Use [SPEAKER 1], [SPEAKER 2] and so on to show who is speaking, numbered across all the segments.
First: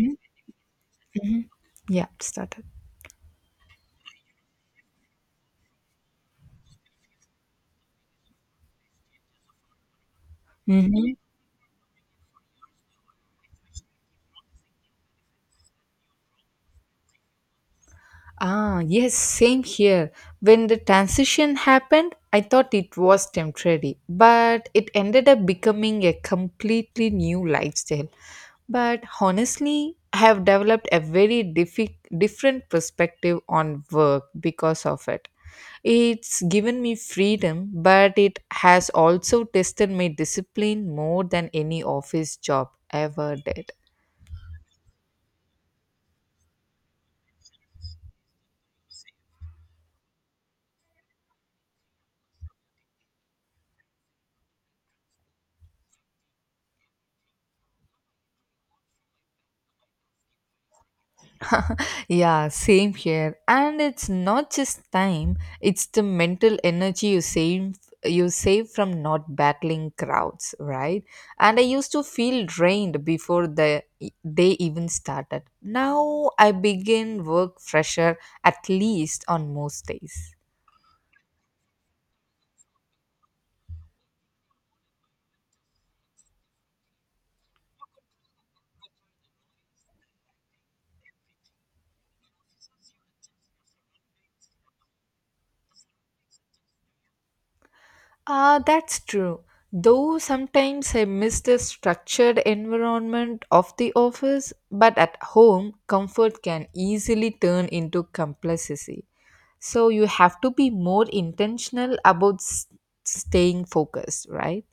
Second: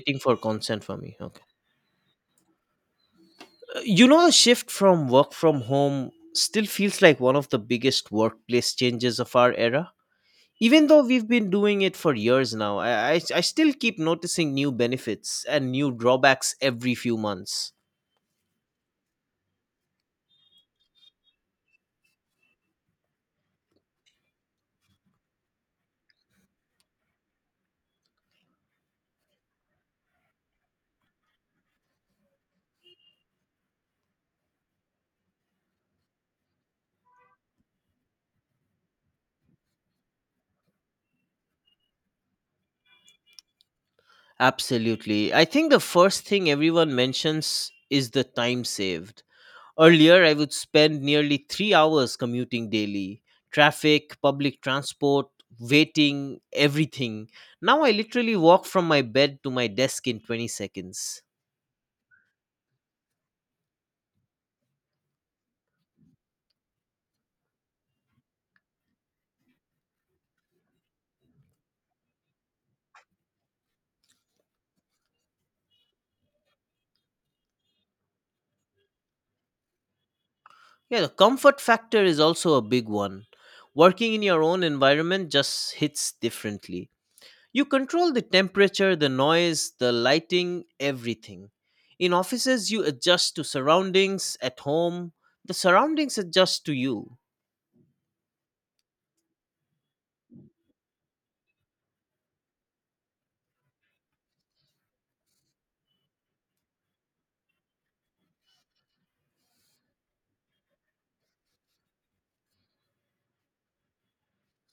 [SPEAKER 1] Mhm.
[SPEAKER 2] Waiting for consent for me. Okay.
[SPEAKER 1] Yeah, it started.
[SPEAKER 2] You know the shift from work from home still feels like one of the biggest workplace changes of our era. Even though
[SPEAKER 1] Mhm.
[SPEAKER 2] we've been doing it for years now, I still keep noticing new benefits and new drawbacks every few months.
[SPEAKER 1] Yes, same here. When the transition happened, I thought it was temporary, but it ended up becoming a completely new lifestyle. But honestly, I have developed a different perspective on work because of it. It's given me freedom, but it has also tested my discipline more than any office job ever did.
[SPEAKER 2] Absolutely. I think the first thing everyone mentions is the time saved. Earlier, I would spend nearly 3 hours commuting daily, traffic, public transport, waiting, everything. Now I literally walk from my bed to my desk in 20 seconds.
[SPEAKER 1] Yeah, same here. And it's not just time, it's the mental energy you save from not battling crowds, right? And I used to feel drained before the day even started. Now I begin work fresher, at least on most days.
[SPEAKER 2] Yeah, the comfort factor is also a big one. Working in your own environment just hits differently. You control the temperature, the noise, the lighting, everything. In offices, you adjust to surroundings. At home, the surroundings adjust to you.
[SPEAKER 1] That's true. Though sometimes I miss the structured environment of the office, but at home, comfort can easily turn into complacency. So you have to be more intentional about staying focused, right?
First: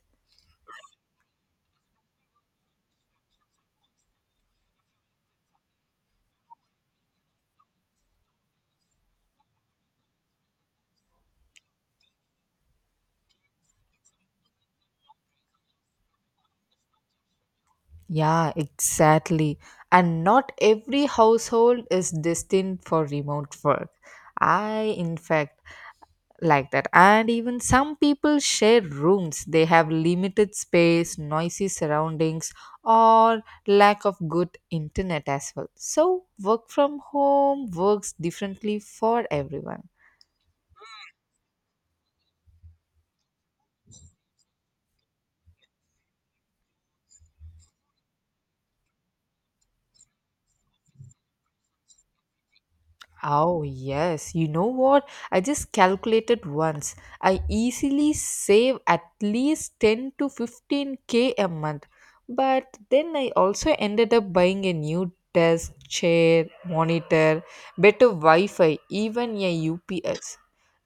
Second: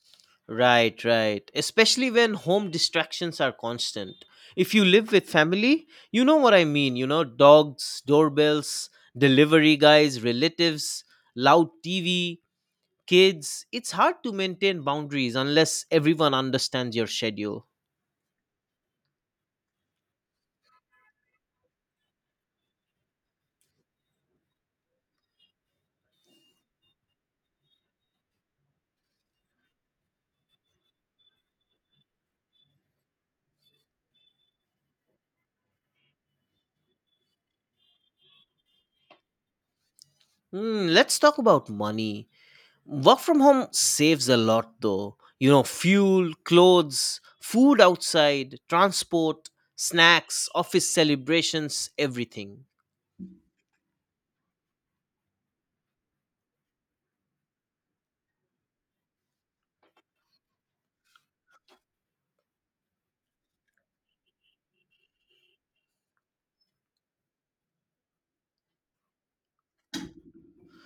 [SPEAKER 2] Right, right. Especially when home distractions are constant. If you live with family, you know what I mean, you know, dogs, doorbells, delivery guys, relatives, loud TV, kids. It's hard to maintain boundaries unless everyone understands your schedule.
[SPEAKER 1] Yeah, exactly. And not every household is destined for remote work. I, in fact, like that. And even some people share rooms. They have limited space, noisy surroundings, or lack of good internet as well. So, work from home works differently for everyone.
[SPEAKER 2] Hmm, let's talk about money. Work from home saves a lot though. You know, fuel, clothes, food outside, transport, snacks, office celebrations, everything.
[SPEAKER 1] Oh, yes. You know what? I just calculated once. I easily save at least 10 to 15k a month. But then I also ended up buying a new desk, chair, monitor, better Wi Fi, even a UPS.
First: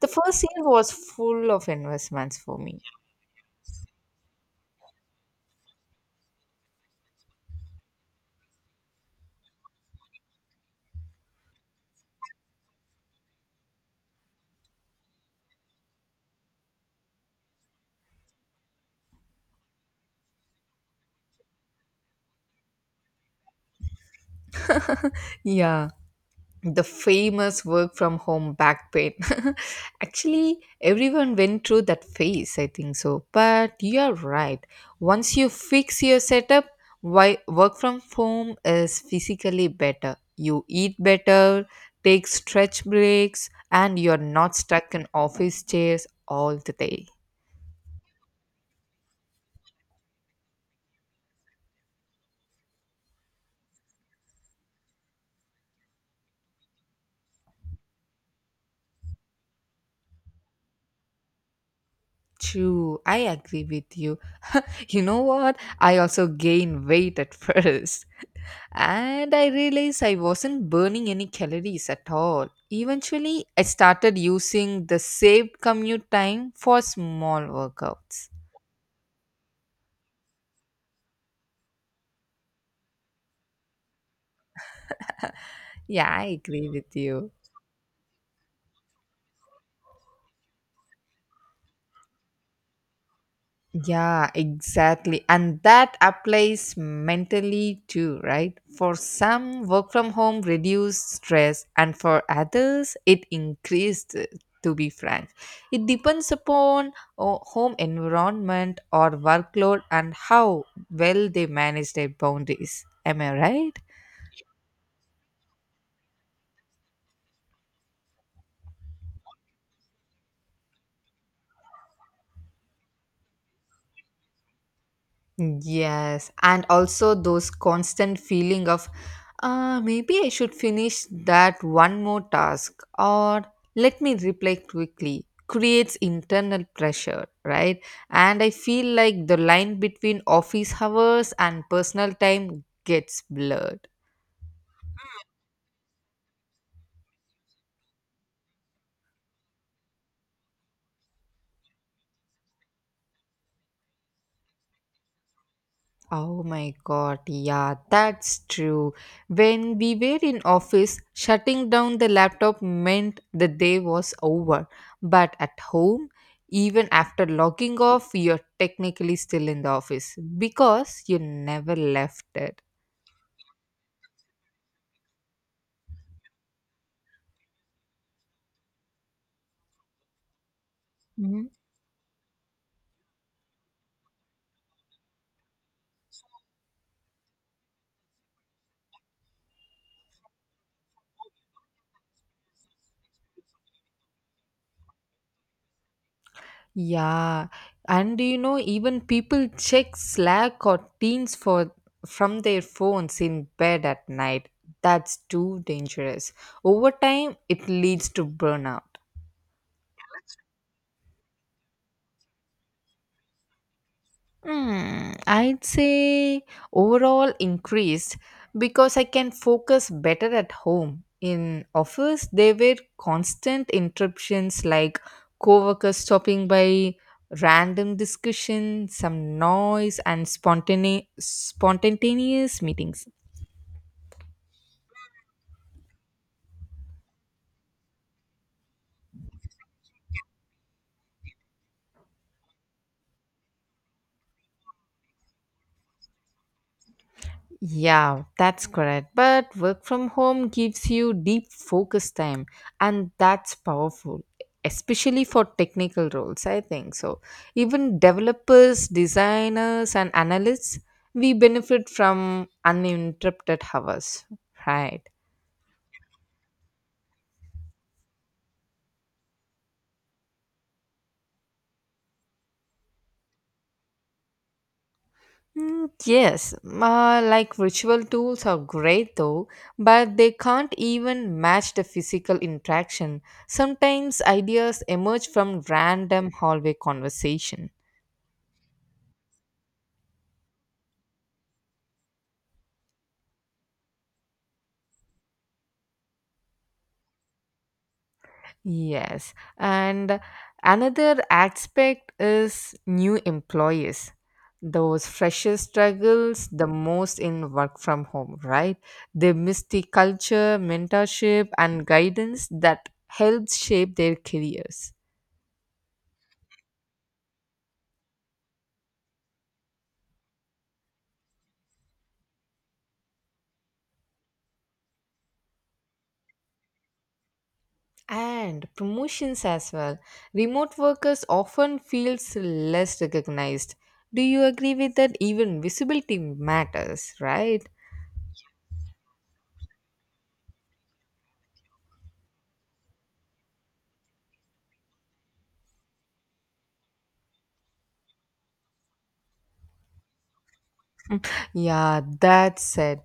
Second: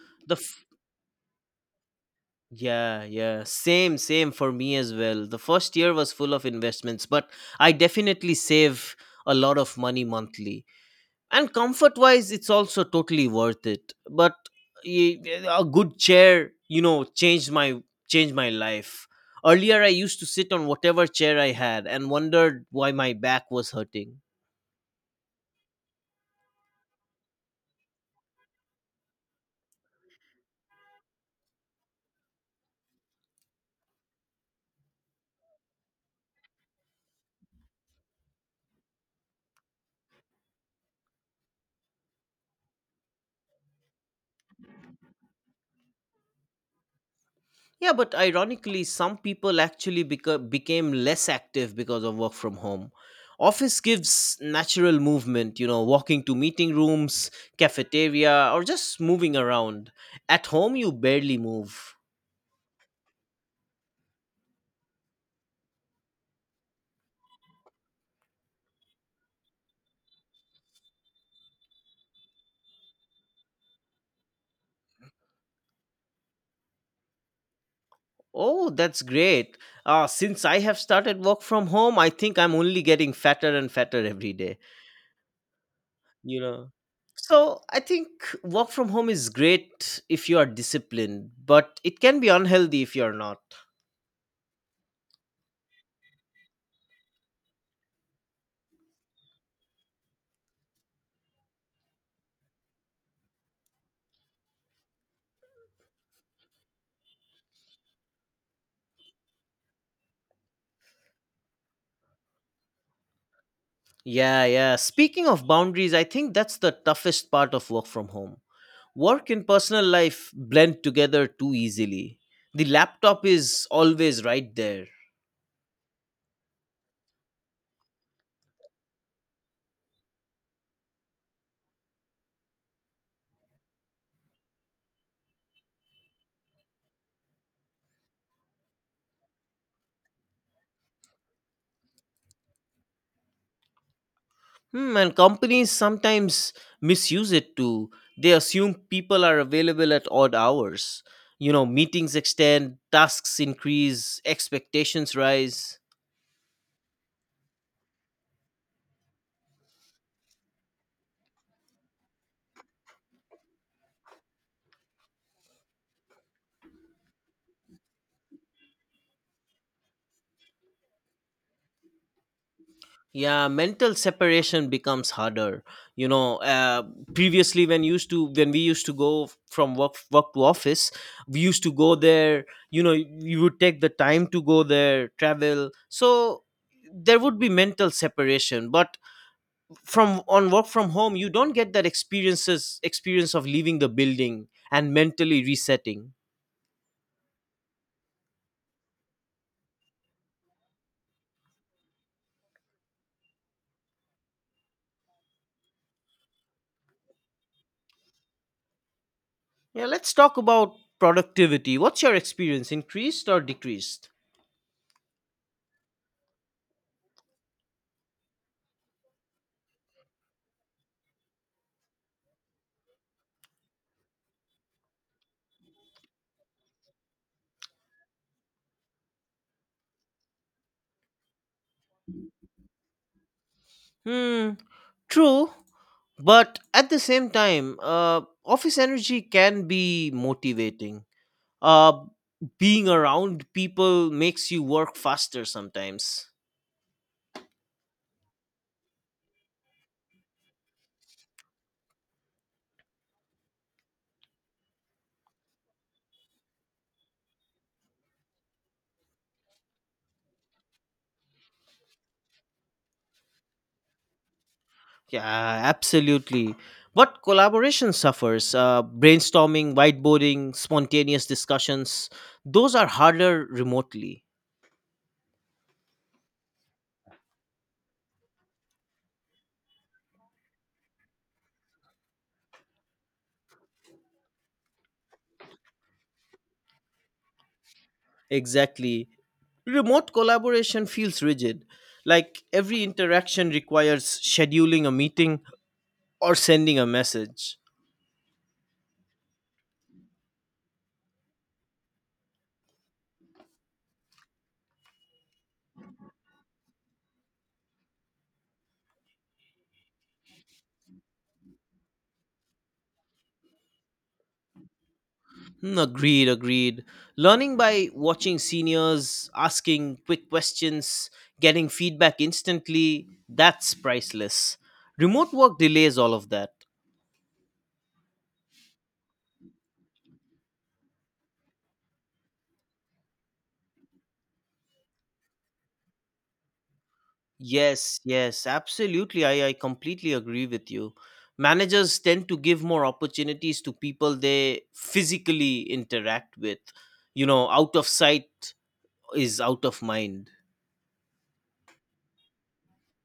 [SPEAKER 1] The
[SPEAKER 2] The
[SPEAKER 1] first year was full of investments for me.
[SPEAKER 2] Yeah, yeah. Same for me as well. The first year was full of investments, but I definitely save a lot of money monthly. And comfort wise, it's also totally worth it. But y- a good chair, you know, changed my life. Earlier I used to sit on whatever chair I had and wondered why my back was hurting.
[SPEAKER 1] Yeah, the famous work from home back pain. Actually, everyone went through that phase, I think so. But you're right. Once you fix your setup, why work from home is physically better. You eat better, take stretch breaks, and you're not stuck in office chairs all the day.
[SPEAKER 2] Yeah, but ironically, some people actually became less active because of work from home. Office gives natural movement, you know, walking to meeting rooms, cafeteria, or just moving around. At home, you barely move.
[SPEAKER 1] True, I agree with you. You know what? I also gain weight at first. And I realized I wasn't burning any calories at all. Eventually, I started using the saved commute time for small workouts.
[SPEAKER 2] Oh, that's great. Since I have started work from home, I think I'm only getting fatter and fatter every day.
[SPEAKER 1] Yeah, I
[SPEAKER 2] You
[SPEAKER 1] agree
[SPEAKER 2] know,
[SPEAKER 1] with you.
[SPEAKER 2] so I think work from home is great if you are disciplined, but it can be unhealthy if you're not.
[SPEAKER 1] Yeah, exactly. And that applies mentally too, right? For some, work from home reduced stress, and for others, it increased, to be frank. It depends upon home environment or workload and how well they manage their boundaries. Am I right?
[SPEAKER 2] Yeah, yeah. Speaking of boundaries, I think that's the toughest part of work from home. Work and personal life blend together too easily. The laptop is always right there.
[SPEAKER 1] Yes, and also those constant feeling of, maybe I should finish that one more task or let me reply quickly creates internal pressure, right? And I feel like the line between office hours and personal time gets blurred.
[SPEAKER 2] Hmm, and companies sometimes misuse it too. They assume people are available at odd hours. You know, meetings extend, tasks increase, expectations rise.
[SPEAKER 1] Oh my god, yeah, that's true. When we were in office, shutting down the laptop meant the day was over. But at home, even after logging off, you're technically still in the office because you never left it.
[SPEAKER 2] Yeah, mental separation becomes harder. You know, uh, previously when we used to go from work to office, we
[SPEAKER 1] Mhm.
[SPEAKER 2] used to go there. You know, you would take the time to go there, travel. So there would be mental separation, but from on work from home you don't get that experience of leaving the building and mentally resetting.
[SPEAKER 1] Yeah, and do you know, even people check Slack or Teams for from their phones in bed at night. That's too dangerous. Over time, it leads to burnout.
[SPEAKER 2] Yeah, let's talk about productivity. What's your experience, increased or decreased?
[SPEAKER 1] Hmm, I'd say overall increased because I can focus better at home. In office, there were constant interruptions like coworkers stopping by, random discussion, some noise, and spontaneous meetings.
[SPEAKER 2] Hmm, true. But at the same time, office energy can be motivating. Uh, being around people makes you work faster sometimes.
[SPEAKER 1] Yeah, that's correct. But work from home gives you deep focus time, and that's powerful, especially for technical roles, I think. So, even developers, designers, and analysts, we benefit from uninterrupted hours, right?
[SPEAKER 2] Yeah, absolutely. But collaboration suffers. Brainstorming, whiteboarding, spontaneous discussions, those are harder remotely.
[SPEAKER 1] Mm, yes, like virtual tools are great though, but they can't even match the physical interaction. Sometimes ideas emerge from random hallway conversation.
[SPEAKER 2] Exactly. Remote collaboration feels rigid. Like every interaction requires scheduling a meeting or sending a message.
[SPEAKER 1] Yes, and another aspect is new employees. Those freshers struggles the most in work from home, right? They miss the culture, mentorship, and guidance that helps shape their careers.
[SPEAKER 2] Hmm, agreed, agreed. Learning by watching seniors, asking quick questions, getting feedback instantly, that's priceless. Remote work delays all of that.
[SPEAKER 1] And promotions as well. Remote workers often feels less recognized. Do you agree with that? Even visibility matters, right?
[SPEAKER 2] Yes, yes, absolutely. I completely agree with you. Managers tend to give more opportunities to people they physically interact with. You know, out of sight is out of mind.
[SPEAKER 1] Yeah, that's said.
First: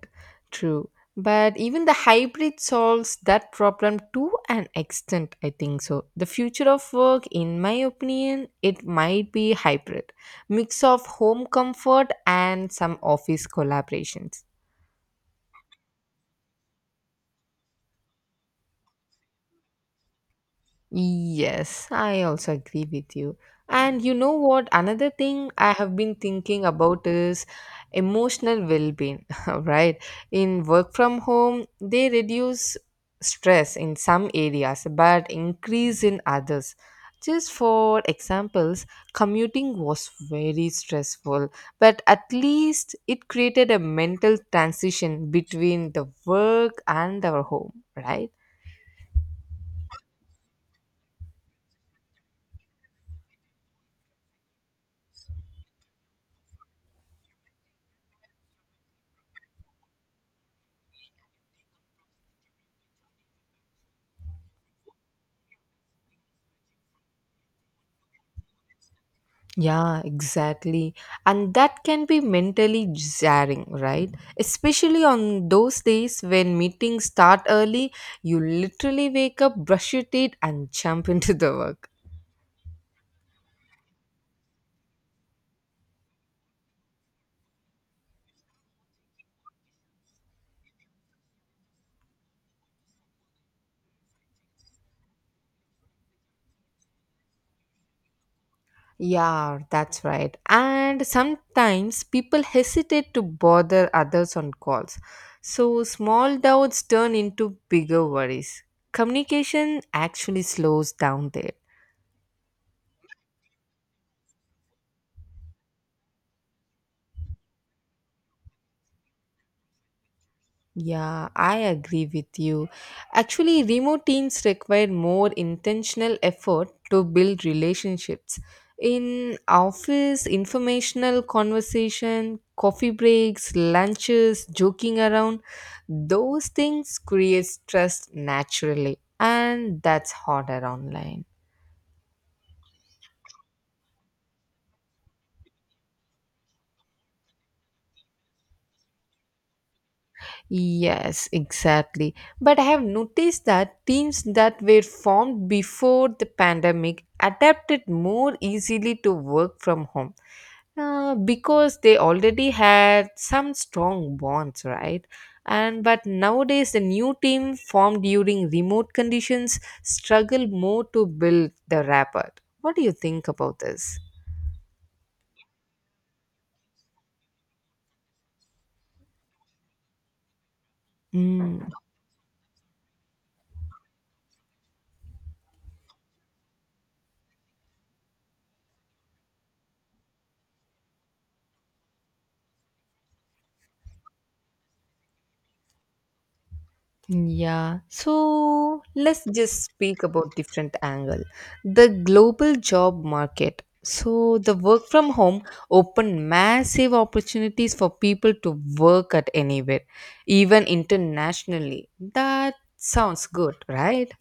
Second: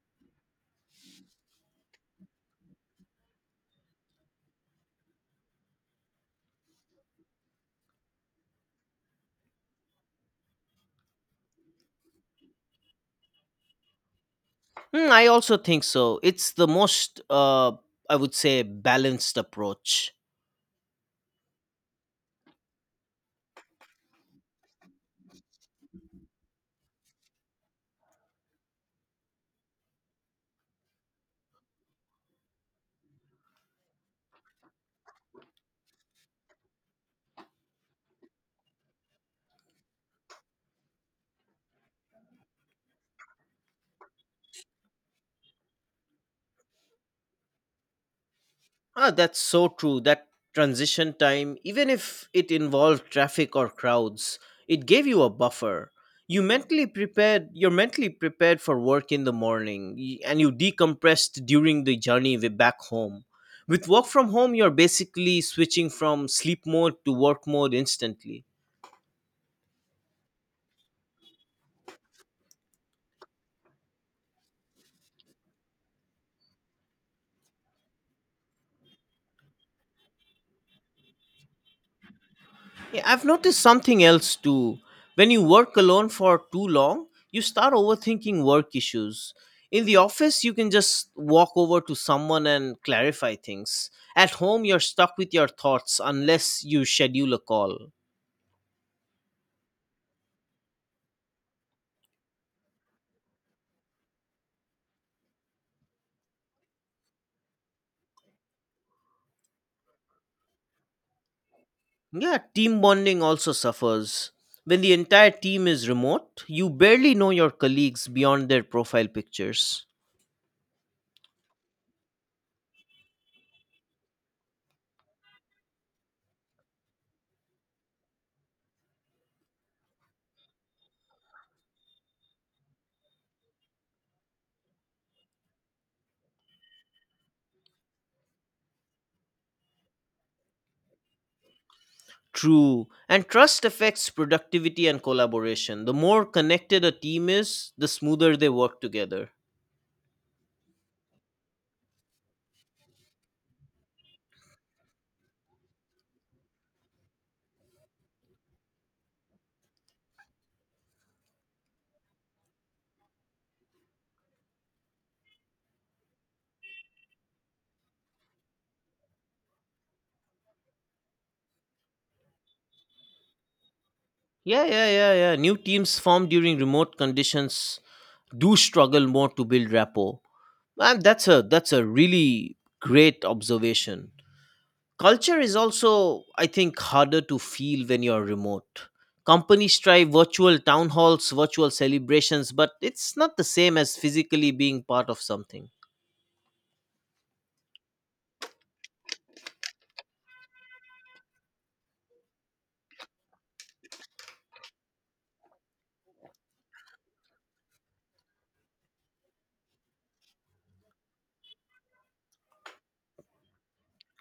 [SPEAKER 1] True. But even the hybrid solves that problem to an extent, I think so. The future of work, in my opinion, it might be hybrid, mix of home comfort and some office collaborations.
[SPEAKER 2] Hmm, I also think so. It's the most, I would say, balanced approach.
[SPEAKER 1] Yes, I also agree with you. And you know what? Another thing I have been thinking about is emotional well being, right? In work from home, they reduce stress in some areas but increase in others. Just for examples, commuting was very stressful, but at least it created a mental transition between the work and our home, right?
[SPEAKER 2] Ah, that's so true. That transition time, even if it involved traffic or crowds, it gave you a buffer. You're mentally prepared for work in the morning, and you decompressed during the journey back home. With work from home, you're basically switching from sleep mode to work mode instantly.
[SPEAKER 1] Yeah, exactly. And that can be mentally jarring, right? Especially on those days when meetings start early, you literally wake up, brush your teeth, and jump into the work.
[SPEAKER 2] Yeah, I've noticed something else too. When you work alone for too long, you start overthinking work issues. In the office, you can just walk over to someone and clarify things. At home, you're stuck with your thoughts unless you schedule a call.
[SPEAKER 1] Yeah, that's right. And sometimes people hesitate to bother others on calls. So small doubts turn into bigger worries. Communication actually slows down there.
[SPEAKER 2] Yeah, team bonding also suffers. When the entire team is remote, you barely know your colleagues beyond their profile pictures.
[SPEAKER 1] Yeah, I agree with you. Actually, remote teams require more intentional effort to build relationships. In office, informational conversation, coffee breaks, lunches, joking around, those things create trust naturally, and that's harder online.
[SPEAKER 2] True. And trust affects productivity and collaboration. The more connected a team is, the smoother they work together.
[SPEAKER 1] Yes, exactly. But I have noticed that teams that were formed before the pandemic adapted more easily to work from home, because they already had some strong bonds, right? And but nowadays, the new team formed during remote conditions struggle more to build the rapport. What do you think about this?
[SPEAKER 2] Yeah, yeah, yeah, yeah. New teams formed during remote conditions do struggle more to build rapport. And that's a
[SPEAKER 1] Mm,
[SPEAKER 2] that's a really great observation. Culture is also, I think, harder to feel when you're remote. Companies try virtual town halls, virtual celebrations, but it's not the same as physically being part of something.
[SPEAKER 1] yeah, so let's just speak about different angle. The global job market. So the work from home opened massive opportunities for people to work at anywhere, even internationally. That sounds good, right?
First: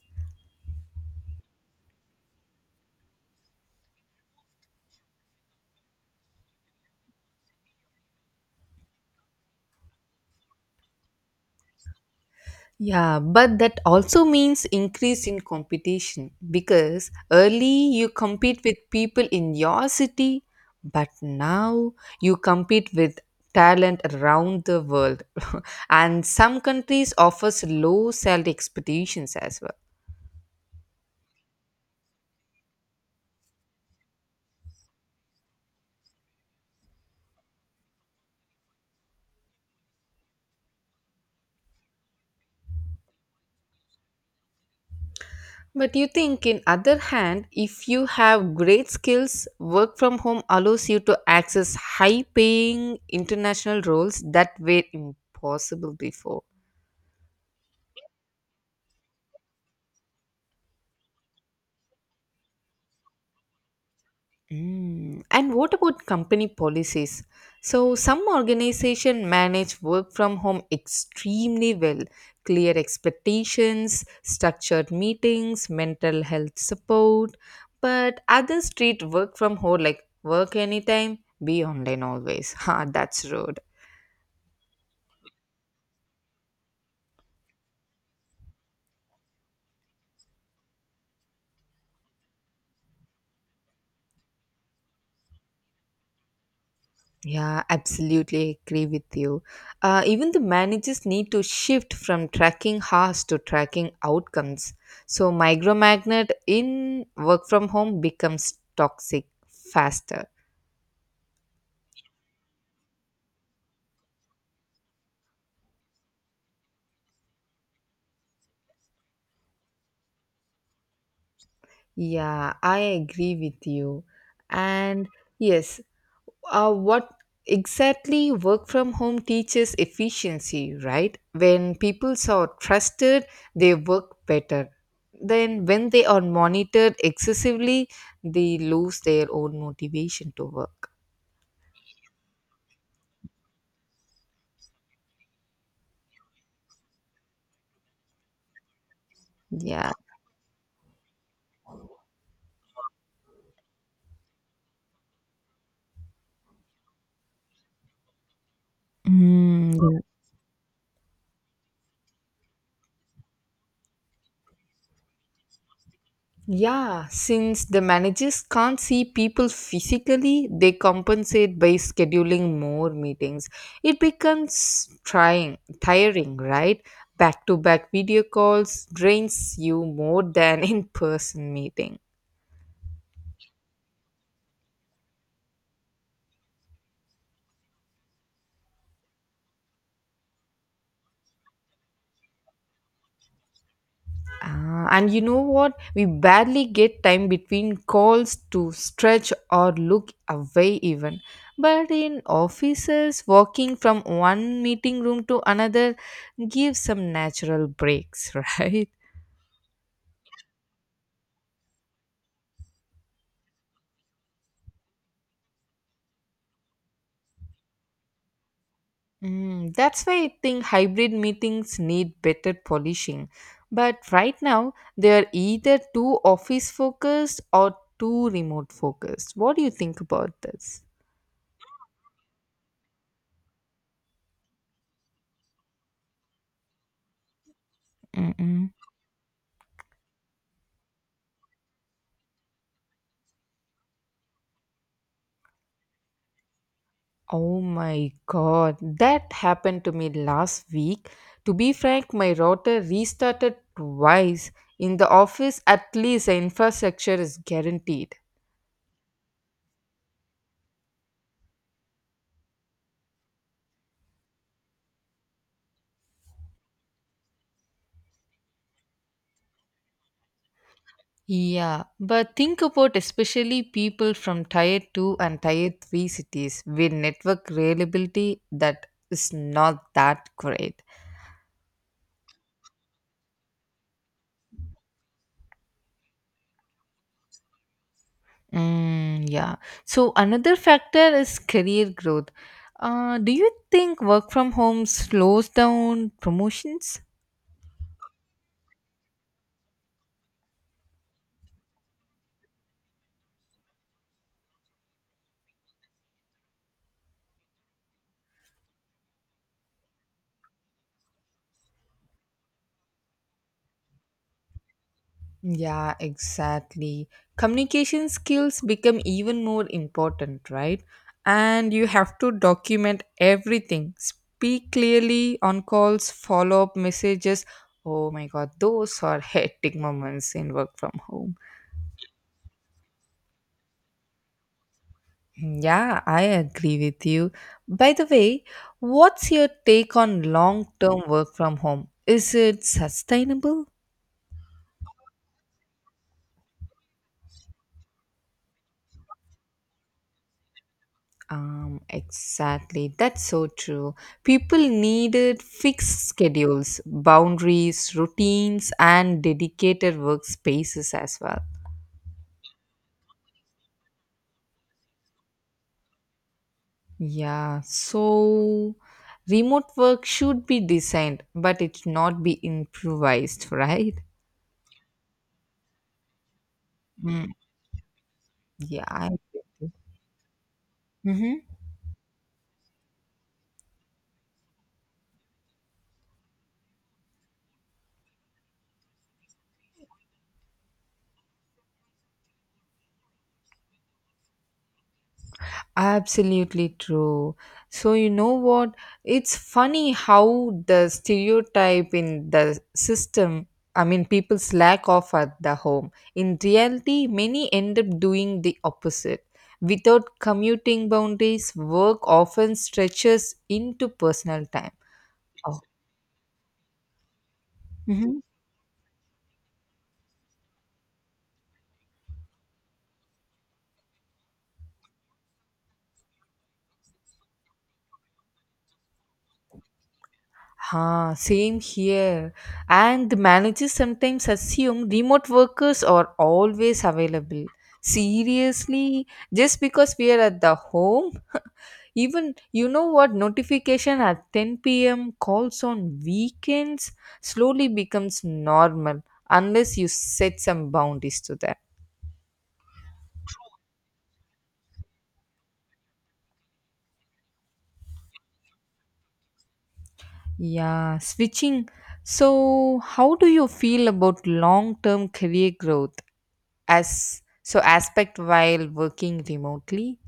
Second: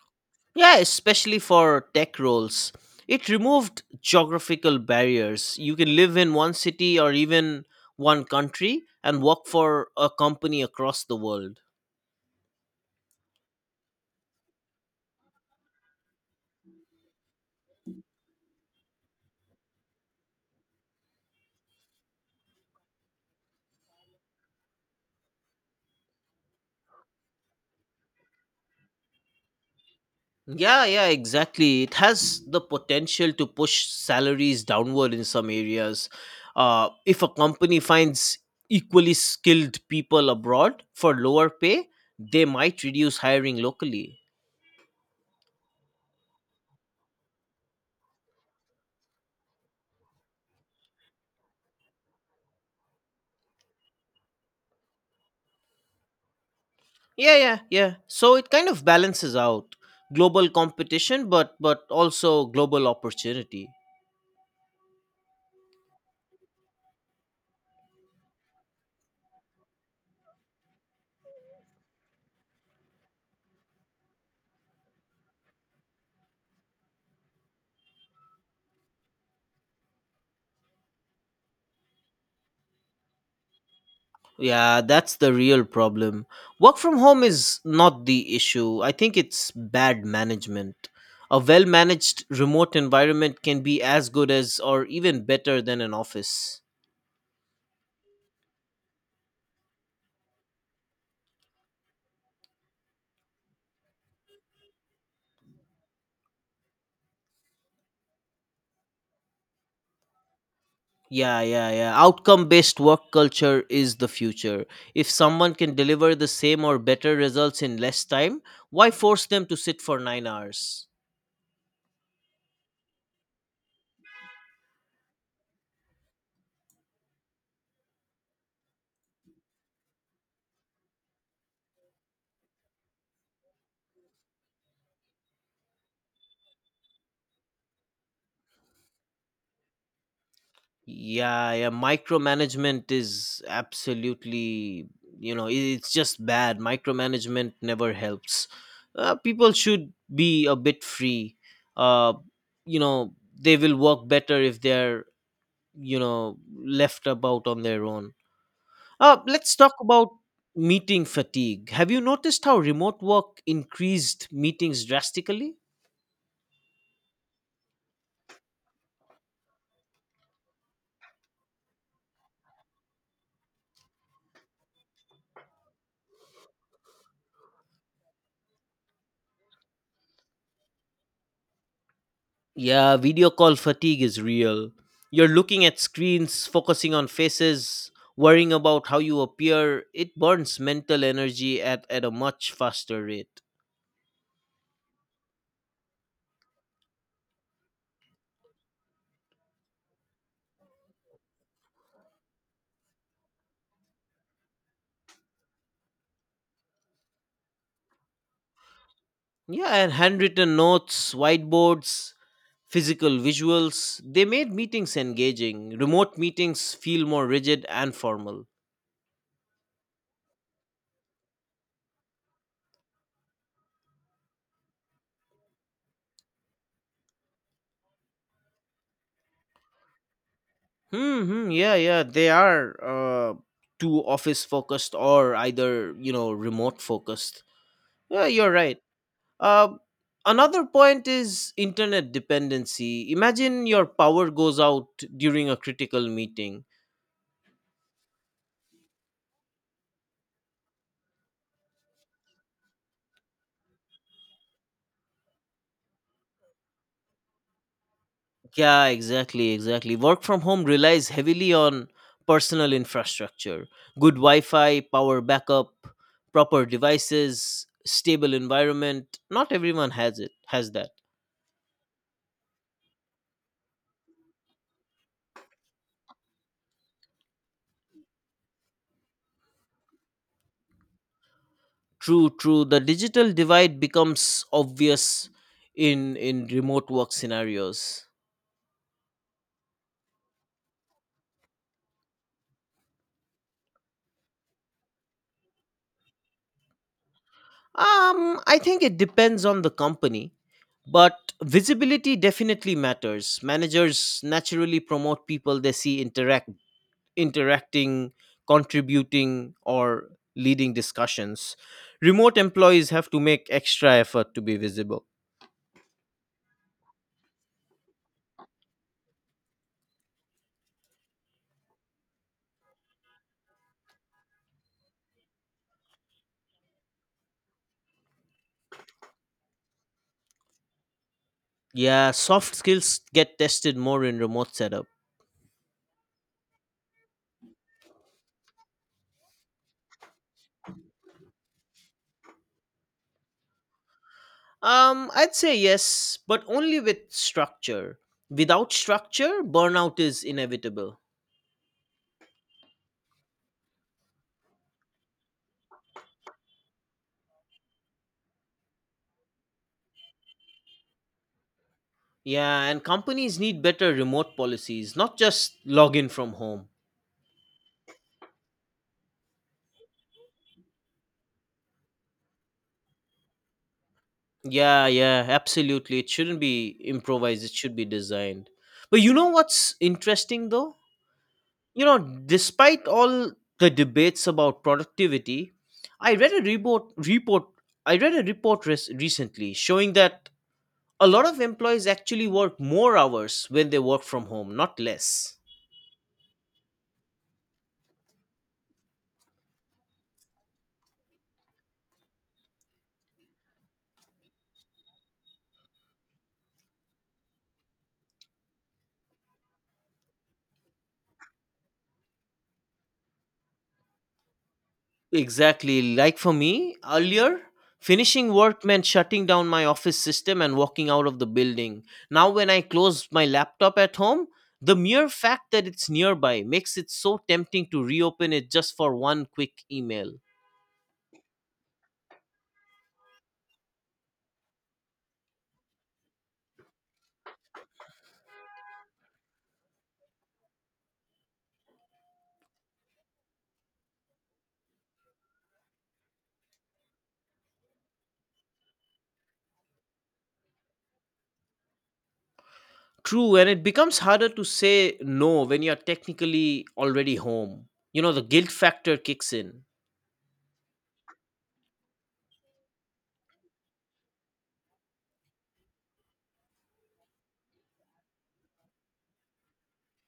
[SPEAKER 2] Yeah, especially for tech roles. It removed geographical barriers. You can live in one city or even one country and work for a company across the world.
[SPEAKER 1] Yeah, but that also means increase in competition because early you compete with people in your city, but now you compete with talent around the world. And some countries offers low salary expectations as well.
[SPEAKER 2] Yeah, yeah, exactly. It has the potential to push salaries downward in some areas. If a company finds equally skilled people abroad for lower pay, they might reduce hiring locally.
[SPEAKER 1] But you think in other hand, if you have great skills, work from home allows you to access high paying international roles that were impossible before.
[SPEAKER 2] Yeah, yeah, yeah. So it kind of balances out global competition, but also global opportunity.
[SPEAKER 1] Mm. And what about company policies? So, some organization manage work from home extremely well. Clear expectations, structured meetings, mental health support, but others treat work from home like work anytime, be online always. Ha, that's rude.
[SPEAKER 2] Yeah, that's the real problem. Work from home is not the issue. I think it's bad management. A well managed remote environment can be as good as or even better than an office.
[SPEAKER 1] Yeah, absolutely agree with you. Even the managers need to shift from tracking hours to tracking outcomes. So, micromagnet in work from home becomes toxic faster.
[SPEAKER 2] Yeah, yeah, yeah. Outcome based work culture is the future. If someone can deliver the same or better results in less time, why force them to sit for 9 hours?
[SPEAKER 1] Yeah, I agree with you. And yes, what exactly work from home teaches efficiency, right? When people are trusted, they work better. Then, when they are monitored excessively, they lose their own motivation to work.
[SPEAKER 2] Yeah, yeah, micromanagement is absolutely, you know, i- it's just bad. Micromanagement never helps. People should
[SPEAKER 1] Yeah.
[SPEAKER 2] be a bit free. Uh, you know, they will work better if they're, you know, left about on their own. Let's talk
[SPEAKER 1] Mm,
[SPEAKER 2] about meeting fatigue. Have you noticed how remote work increased meetings drastically?
[SPEAKER 1] yeah, since the managers can't see people physically, they compensate by scheduling more meetings. It becomes tiring, right? Back to back video calls drains you more than in person meetings.
[SPEAKER 2] Yeah, video call fatigue is real. You're looking at screens, focusing on faces, worrying about how you appear. It burns mental energy at a much faster rate.
[SPEAKER 1] Ah, and you know what? We barely get time between calls to stretch or look away, even. But in offices, walking from one meeting room to another gives some natural breaks, right?
[SPEAKER 2] Yeah, and handwritten notes, whiteboards, physical visuals, they made meetings engaging. Remote meetings feel more rigid and formal.
[SPEAKER 1] Mm, that's why I think hybrid meetings need better polishing. But right now, they are either too office focused or too remote focused. What do you think about this?
[SPEAKER 2] Hmm, hmm, yeah, yeah, they are uh, too office focused or either, you know, remote focused. Yeah, you're
[SPEAKER 1] Mm-mm.
[SPEAKER 2] right. Uh, another point is internet dependency. Imagine your power goes out during a critical meeting.
[SPEAKER 1] Oh my god, that happened to me last week. To be frank, my router restarted twice. In the office, at least the infrastructure is guaranteed.
[SPEAKER 2] Yeah, exactly, exactly. Work from home relies heavily on personal infrastructure, good Wi Fi, power backup, proper devices, stable environment. Not everyone has that.
[SPEAKER 1] Yeah, but think about especially people from tier 2 and tier 3 cities with network reliability that is not that great.
[SPEAKER 2] True, true. The digital divide becomes obvious in remote work scenarios.
[SPEAKER 1] Mm, yeah. So another factor is career growth. Do you think work from home slows down promotions?
[SPEAKER 2] I think it depends on the company. But visibility definitely matters. Managers naturally promote people they see interacting, contributing or leading discussions. Remote employees have to make extra effort to be visible.
[SPEAKER 1] Yeah, exactly. Communication skills become even more important, right? And you have to document everything. Speak clearly on calls, follow up messages. Oh my god, those are hectic moments in work from home.
[SPEAKER 2] Yeah, soft skills get tested more in remote setup.
[SPEAKER 1] Yeah, I agree with you. By the way, what's your take on long term work from home? Is it sustainable?
[SPEAKER 2] I'd say yes, but only with structure. Without structure, burnout is inevitable.
[SPEAKER 1] Exactly. That's so true. People needed fixed schedules, boundaries, routines, and dedicated workspaces as well.
[SPEAKER 2] Yeah, and companies need better remote policies, not just login from home.
[SPEAKER 1] Yeah, so remote work should be designed, but it should not be improvised, right?
[SPEAKER 2] Yeah, yeah, absolutely. It shouldn't be
[SPEAKER 1] Mm,
[SPEAKER 2] improvised, it should be designed.
[SPEAKER 1] yeah.
[SPEAKER 2] But
[SPEAKER 1] I,
[SPEAKER 2] you know what's interesting though?
[SPEAKER 1] Mhm.
[SPEAKER 2] You know, despite all the debates about productivity, I read a report report I read a report res- recently showing that a lot of employees actually work more hours when they work from home, not less.
[SPEAKER 1] Absolutely true. So, you know what? It's funny how the stereotype in the system, I mean, people's lack of at the home. In reality, many end up doing the opposite. Without commuting boundaries, work often stretches into personal time. Oh.
[SPEAKER 2] Exactly. Like for me, earlier,
[SPEAKER 1] Mhm.
[SPEAKER 2] finishing work meant shutting down my office system and walking out of the building. Now, when I close my laptop at home, the mere fact that it's nearby makes it so tempting to reopen it just for one quick email.
[SPEAKER 1] Huh, same here. And the managers sometimes assume remote workers are always available. Seriously, just because we are at the home, even you know what notification at 10 p.m. calls on weekends slowly becomes normal unless you set some boundaries to that.
[SPEAKER 2] True, and it becomes harder to say no when you're technically already home. You know, the guilt factor kicks in.
[SPEAKER 1] Yeah, switching. So, how do you feel about long term career growth as so aspect while working remotely?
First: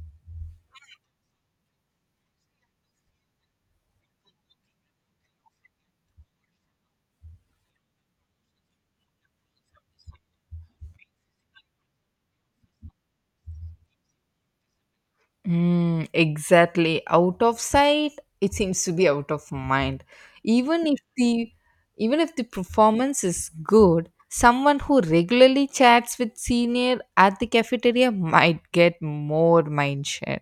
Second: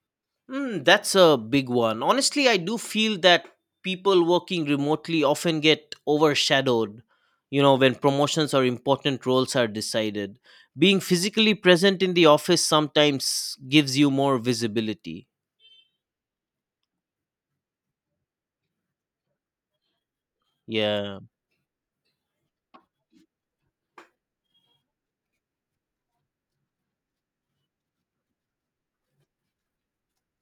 [SPEAKER 2] Mm, that's a big one. Honestly, I do feel that people working remotely often get overshadowed, you know, when promotions or important roles are decided. Being physically present in the office sometimes gives you more visibility.
[SPEAKER 1] Mm, exactly. Out of sight, it seems to be out of mind. Even if
[SPEAKER 2] Yeah.
[SPEAKER 1] the Even if the performance is good, someone who regularly chats with senior at the cafeteria might get more mindshare.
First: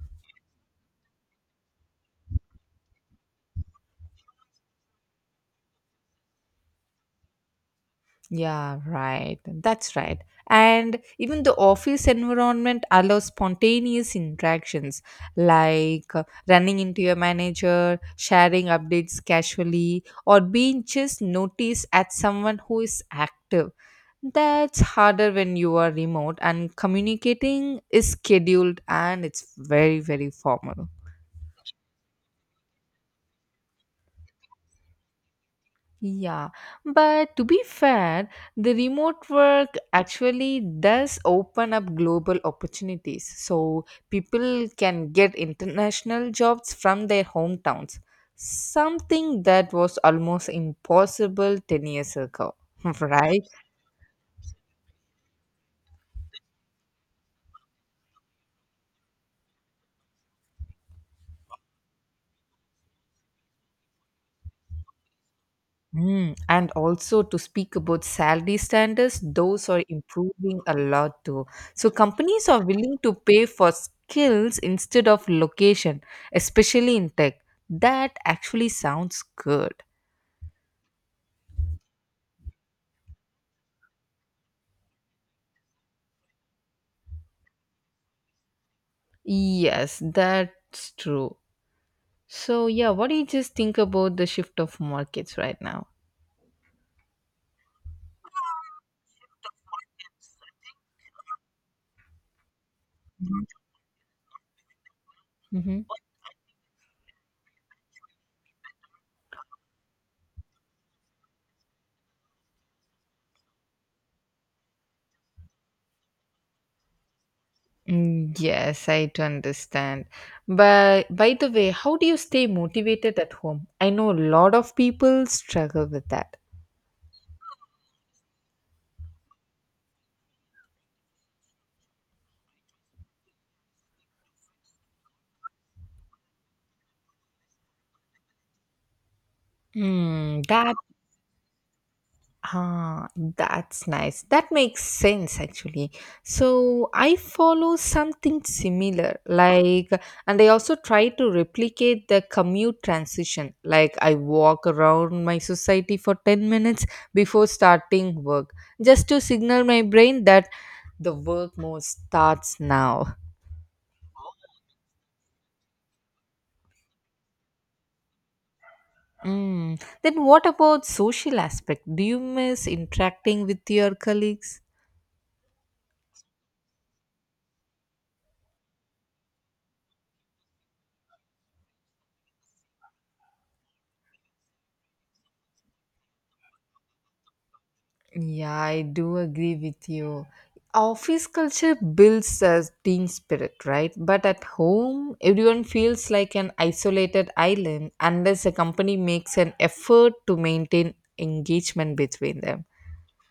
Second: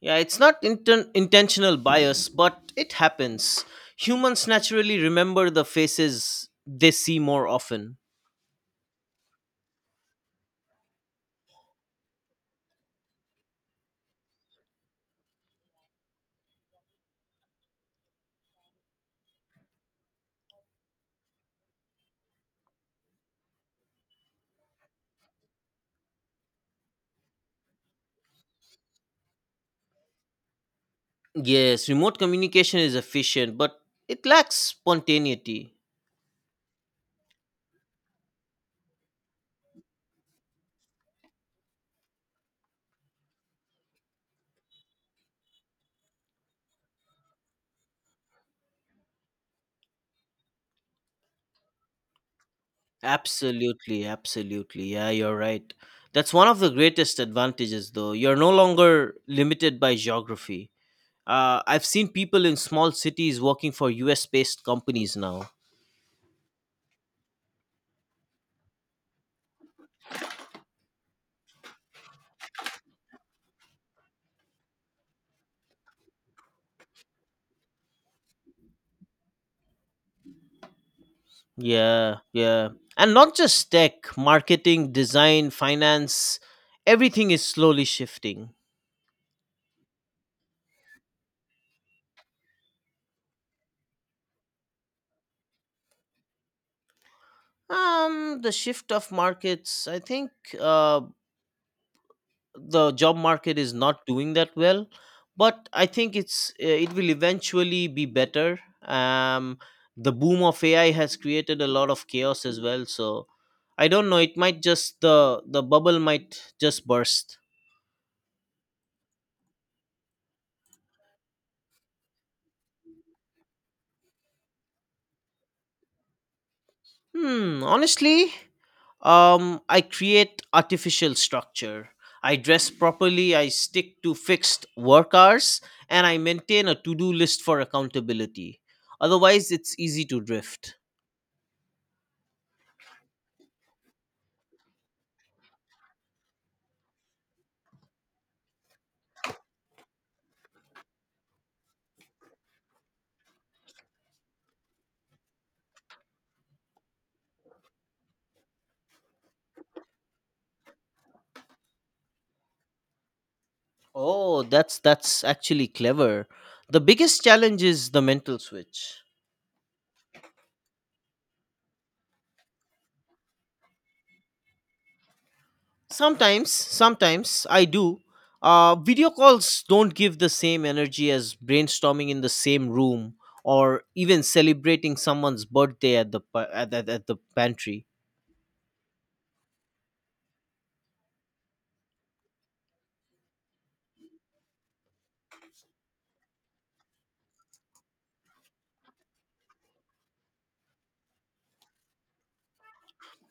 [SPEAKER 2] Yeah, it's not intentional bias, but it happens. Humans naturally remember the faces they see more often.
[SPEAKER 1] Yeah, right. That's right. And even the office environment allows spontaneous interactions like, running into your manager, sharing updates casually, or being just noticed as someone who is active. That's harder when you are remote and communicating is scheduled and it's very, very formal.
[SPEAKER 2] Yes, remote communication is efficient, but it lacks spontaneity.
[SPEAKER 1] Yeah, but to be fair, the remote work actually does open up global opportunities. So people can get international jobs from their hometowns, something that was almost impossible 10 years ago, right?
[SPEAKER 2] Absolutely, absolutely. Yeah, you're right. That's one of the greatest advantages, though. You're no longer limited by geography. I've seen people in small cities working for US based companies now.
[SPEAKER 1] Mm, and also to speak about salary standards, those are improving a lot too. So companies are willing to pay for skills instead of location, especially in tech. That actually sounds good.
[SPEAKER 2] Yeah, yeah. And not just tech, marketing, design, finance, everything is slowly shifting.
[SPEAKER 1] Yes, that's true. So yeah, what do you just think about the shift of markets right now?
[SPEAKER 2] The shift of markets, I think uh, the job market is not doing that well, but
[SPEAKER 1] Hmm.
[SPEAKER 2] I think it will eventually be better. Um, the boom of AI has created a lot of chaos as well. So I don't know, it might just, the bubble might just burst.
[SPEAKER 1] Yes, I do understand. But by the way, how do you stay motivated at home? I know a lot of people struggle with that.
[SPEAKER 2] Hmm, honestly, um, I create artificial structure. I dress properly, I stick to fixed work hours, and I maintain a to-do list for accountability. Otherwise it's easy to
[SPEAKER 1] Mm, that
[SPEAKER 2] drift.
[SPEAKER 1] ah, that's nice. That makes sense actually. So I follow something similar, like, and I also try to replicate the commute transition. Like I walk around my society for 10 minutes before starting work, just to signal my brain that the work mode starts now.
[SPEAKER 2] Oh, that's actually clever. The biggest challenge is the mental switch.
[SPEAKER 1] Mm. Then what about social aspect? Do you miss interacting with your colleagues?
[SPEAKER 2] Sometimes, sometimes I do. Video calls don't give the same energy as brainstorming in the same room or even celebrating someone's birthday at the pa- at the pantry.
[SPEAKER 1] Yeah, I do agree with you. Office culture builds a team spirit, right? But at home, everyone feels like an isolated island unless a company makes an effort to maintain engagement between them.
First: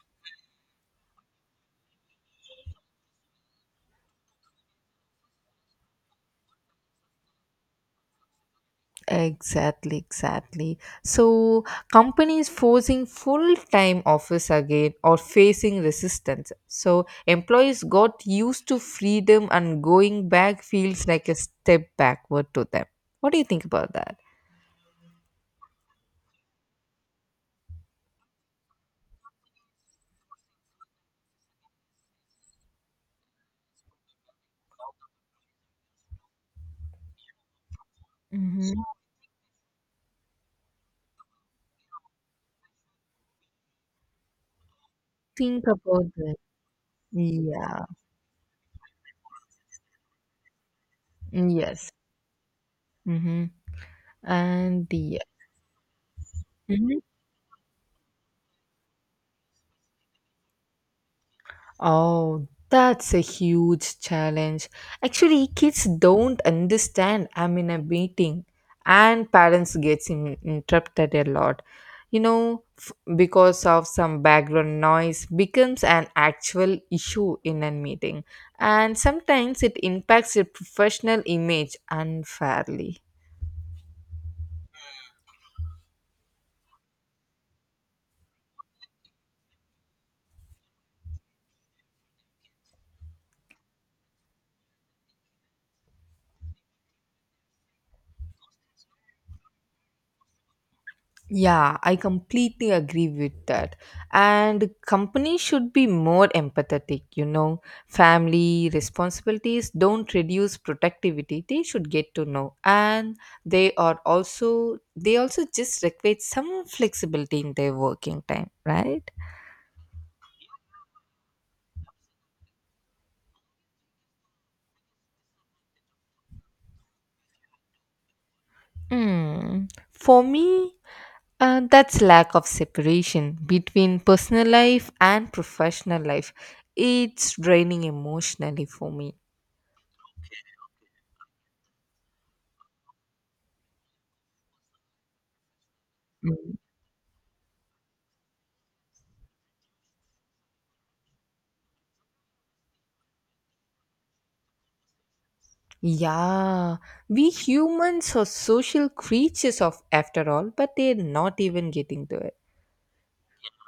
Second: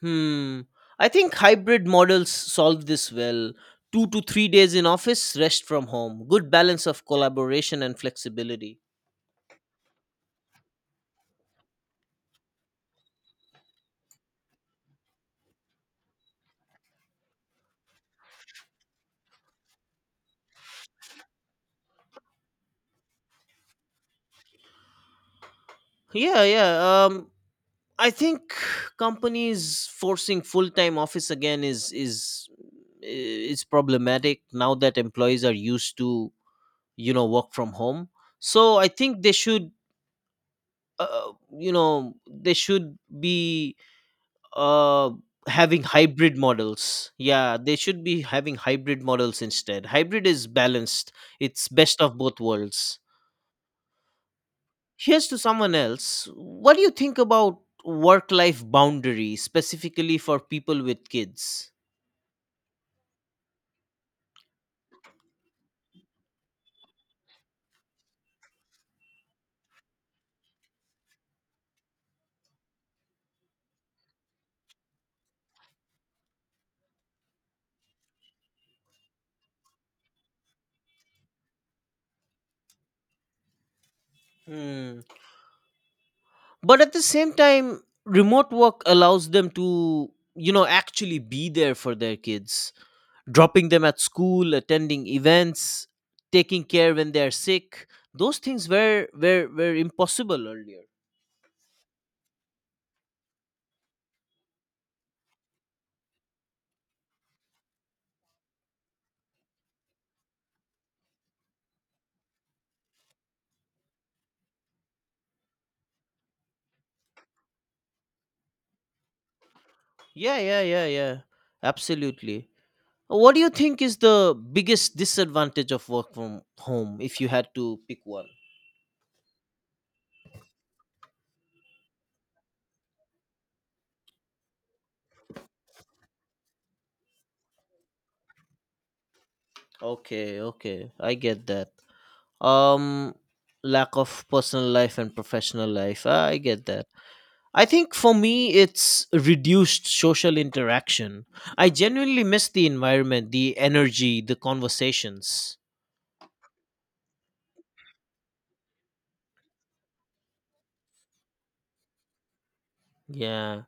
[SPEAKER 2] Hmm. I think hybrid models solve this well. 2 to 3 days in office, rest from home. Good balance of collaboration and flexibility.
[SPEAKER 1] Exactly, exactly. So, companies forcing full time office again or facing resistance. So, employees got used to freedom and going back feels like a step backward to them. What do you think about that?
[SPEAKER 2] Yeah, yeah. Um, I think companies forcing full time office again is problematic now that employees are used to, you know, work from home. So I
[SPEAKER 1] Hmm.
[SPEAKER 2] think they should, you know they should be uh,
[SPEAKER 1] Think
[SPEAKER 2] having
[SPEAKER 1] about this.
[SPEAKER 2] hybrid models. Yeah, they
[SPEAKER 1] Yeah.
[SPEAKER 2] should be having hybrid models instead. Hybrid is balanced.
[SPEAKER 1] Mm,
[SPEAKER 2] It's
[SPEAKER 1] yes.
[SPEAKER 2] best of both worlds.
[SPEAKER 1] hmm And the
[SPEAKER 2] Here's to someone else. What do you
[SPEAKER 1] Mhm.
[SPEAKER 2] think about work life boundaries, specifically for people with kids?
[SPEAKER 1] Oh, that's a huge challenge. Actually, kids don't understand. I'm in a meeting, and parents gets in, interrupted a lot. You know, because of some background noise becomes an actual issue in a meeting, and sometimes it impacts your professional image unfairly.
[SPEAKER 2] Hmm. But at the same time, remote work allows them to, you know, actually be there for their kids, dropping them at school, attending events, taking care when they're sick. Those things were impossible earlier.
[SPEAKER 1] Yeah, I completely agree with that. And companies should be more empathetic, you know. Family responsibilities don't reduce productivity. They should get to know. And they also just require some flexibility in their working time, right?
[SPEAKER 2] Yeah, yeah, yeah, yeah. Absolutely. What do you think is the biggest disadvantage of work from home if you had to pick one?
[SPEAKER 1] Hmm. For me, that's lack of separation between personal life and professional life. It's draining emotionally for me.
[SPEAKER 2] Okay, okay. I get that. Um, lack of personal life and professional life. I get that. I think for me it's reduced social interaction. I genuinely miss the environment, the energy, the conversations.
[SPEAKER 1] Yeah, we humans are social creatures of after all, but they're not even getting to it.
[SPEAKER 2] Yeah.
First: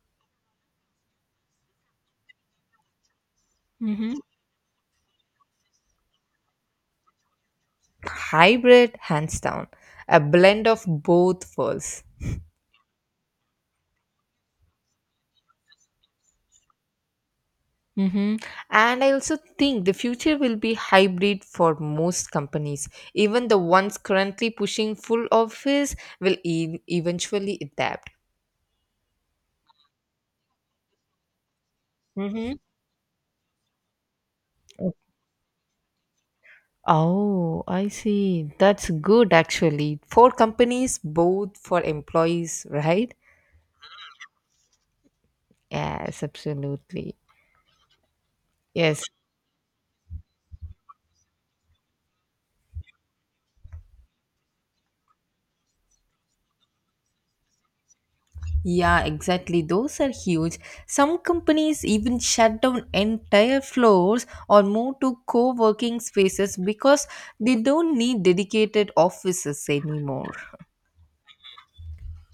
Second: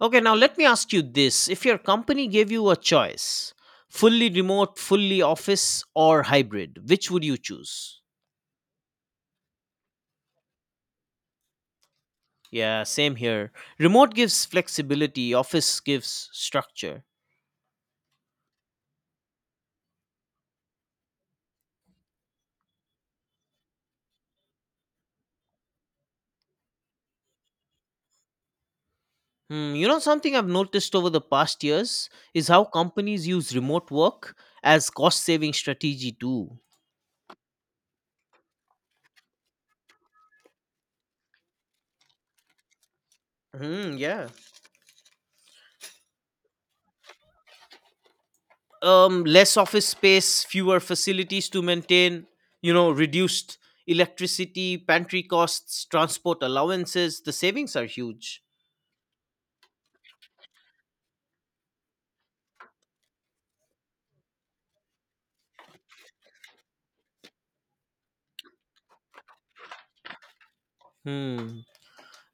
[SPEAKER 2] Okay, now let me ask you this. If your company gave you a choice,
[SPEAKER 1] Mm-hmm.
[SPEAKER 2] fully remote, fully office or hybrid, which would you choose?
[SPEAKER 1] Hybrid, hands down, a blend of both worlds.
[SPEAKER 2] Yeah, same here. Remote gives flexibility, office gives structure.
[SPEAKER 1] Mm-hmm. And I also think the future will be hybrid for most companies. Even the ones currently pushing full office will eventually adapt.
[SPEAKER 2] Hmm, you know, something I've noticed over the past years is
[SPEAKER 1] Mm-hmm.
[SPEAKER 2] how companies use remote work as cost saving strategy too.
[SPEAKER 1] Oh, I see. That's good actually. For companies, both for employees, right?
[SPEAKER 2] Hmm, yeah.
[SPEAKER 1] Yes, absolutely. Yes.
[SPEAKER 2] Less office space, fewer facilities to maintain, you know, reduced electricity, pantry costs, transport allowances. The savings are huge.
[SPEAKER 1] Yeah, exactly. Those are huge. Some companies even shut down entire floors or move to co working spaces because they don't need dedicated offices anymore.
[SPEAKER 2] Hmm.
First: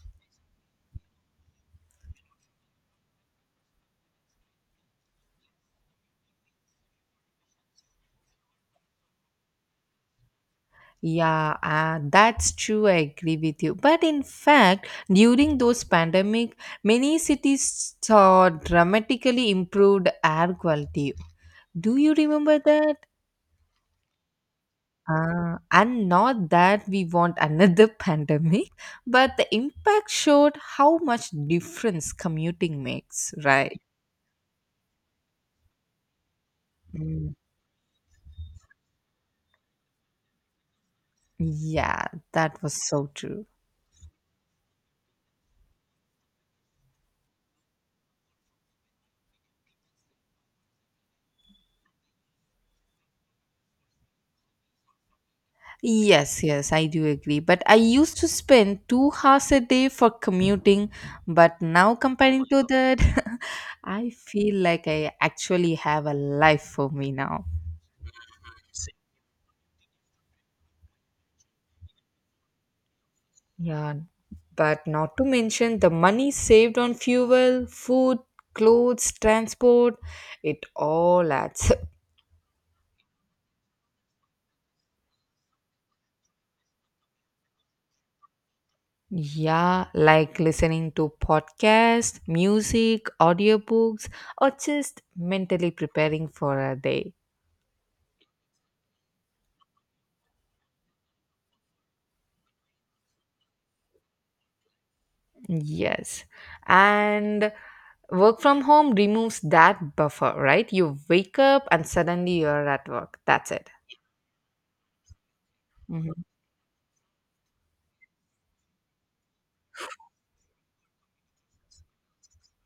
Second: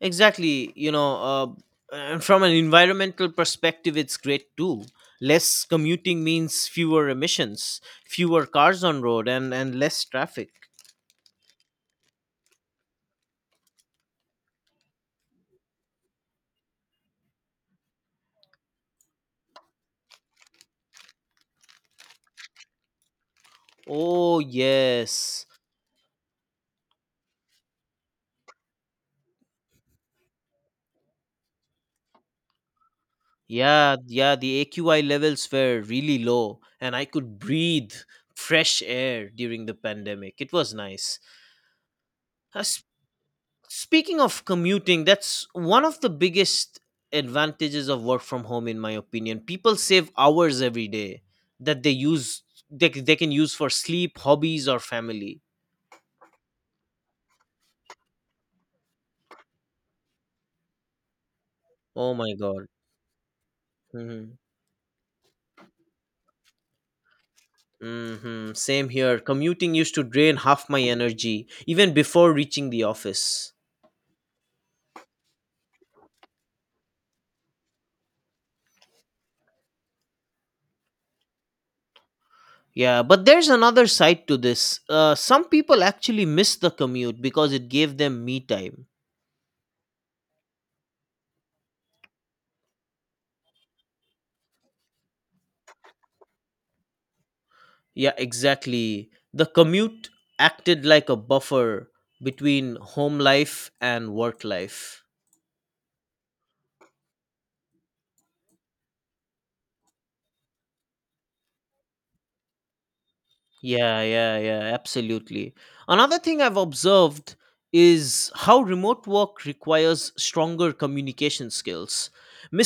[SPEAKER 2] Exactly. You know, and from an environmental perspective, it's great too. Less commuting means fewer emissions, fewer cars on road, and less traffic.
[SPEAKER 1] Yeah, that's true. I agree with you. But in fact, during those pandemic, many cities saw dramatically improved air quality. Do you remember that?
[SPEAKER 2] Oh, yes.
[SPEAKER 1] And not that we want another pandemic, but the impact showed how much difference commuting makes, right?
[SPEAKER 2] Yeah, yeah, the AQI levels were really low, and I
[SPEAKER 1] Mm.
[SPEAKER 2] could breathe fresh air during the pandemic. It was nice.
[SPEAKER 1] Yeah,
[SPEAKER 2] Uh,
[SPEAKER 1] that
[SPEAKER 2] s-
[SPEAKER 1] was so true.
[SPEAKER 2] speaking of commuting, that's one of the biggest advantages of work from home, in my opinion. People save hours every day that they can use for sleep, hobbies, or family.
[SPEAKER 1] Yes, yes, I do agree. But I used to spend 2 hours a day for commuting, but now
[SPEAKER 2] Oh my
[SPEAKER 1] comparing to
[SPEAKER 2] God.
[SPEAKER 1] that, I
[SPEAKER 2] hmm
[SPEAKER 1] feel like I actually have a life for me now.
[SPEAKER 2] Same here. Commuting used to drain half my energy, even before reaching the office.
[SPEAKER 1] Yeah, but not to mention the money saved on fuel, food, clothes, transport, it all adds. Up.
[SPEAKER 2] Yeah, but there's another side to this. Some people actually miss the commute because it gave them me time.
[SPEAKER 1] Yeah, like listening to podcasts, music, audiobooks, or just mentally preparing for a day.
[SPEAKER 2] Yeah, exactly. The commute acted like a buffer between home life and work life.
[SPEAKER 1] Yes. And work from home removes that buffer, right? You wake up and suddenly you're at work. That's it.
[SPEAKER 2] Yeah, yeah, yeah, absolutely. Another
[SPEAKER 1] Mm-hmm.
[SPEAKER 2] thing I've observed is how remote work requires stronger communication skills.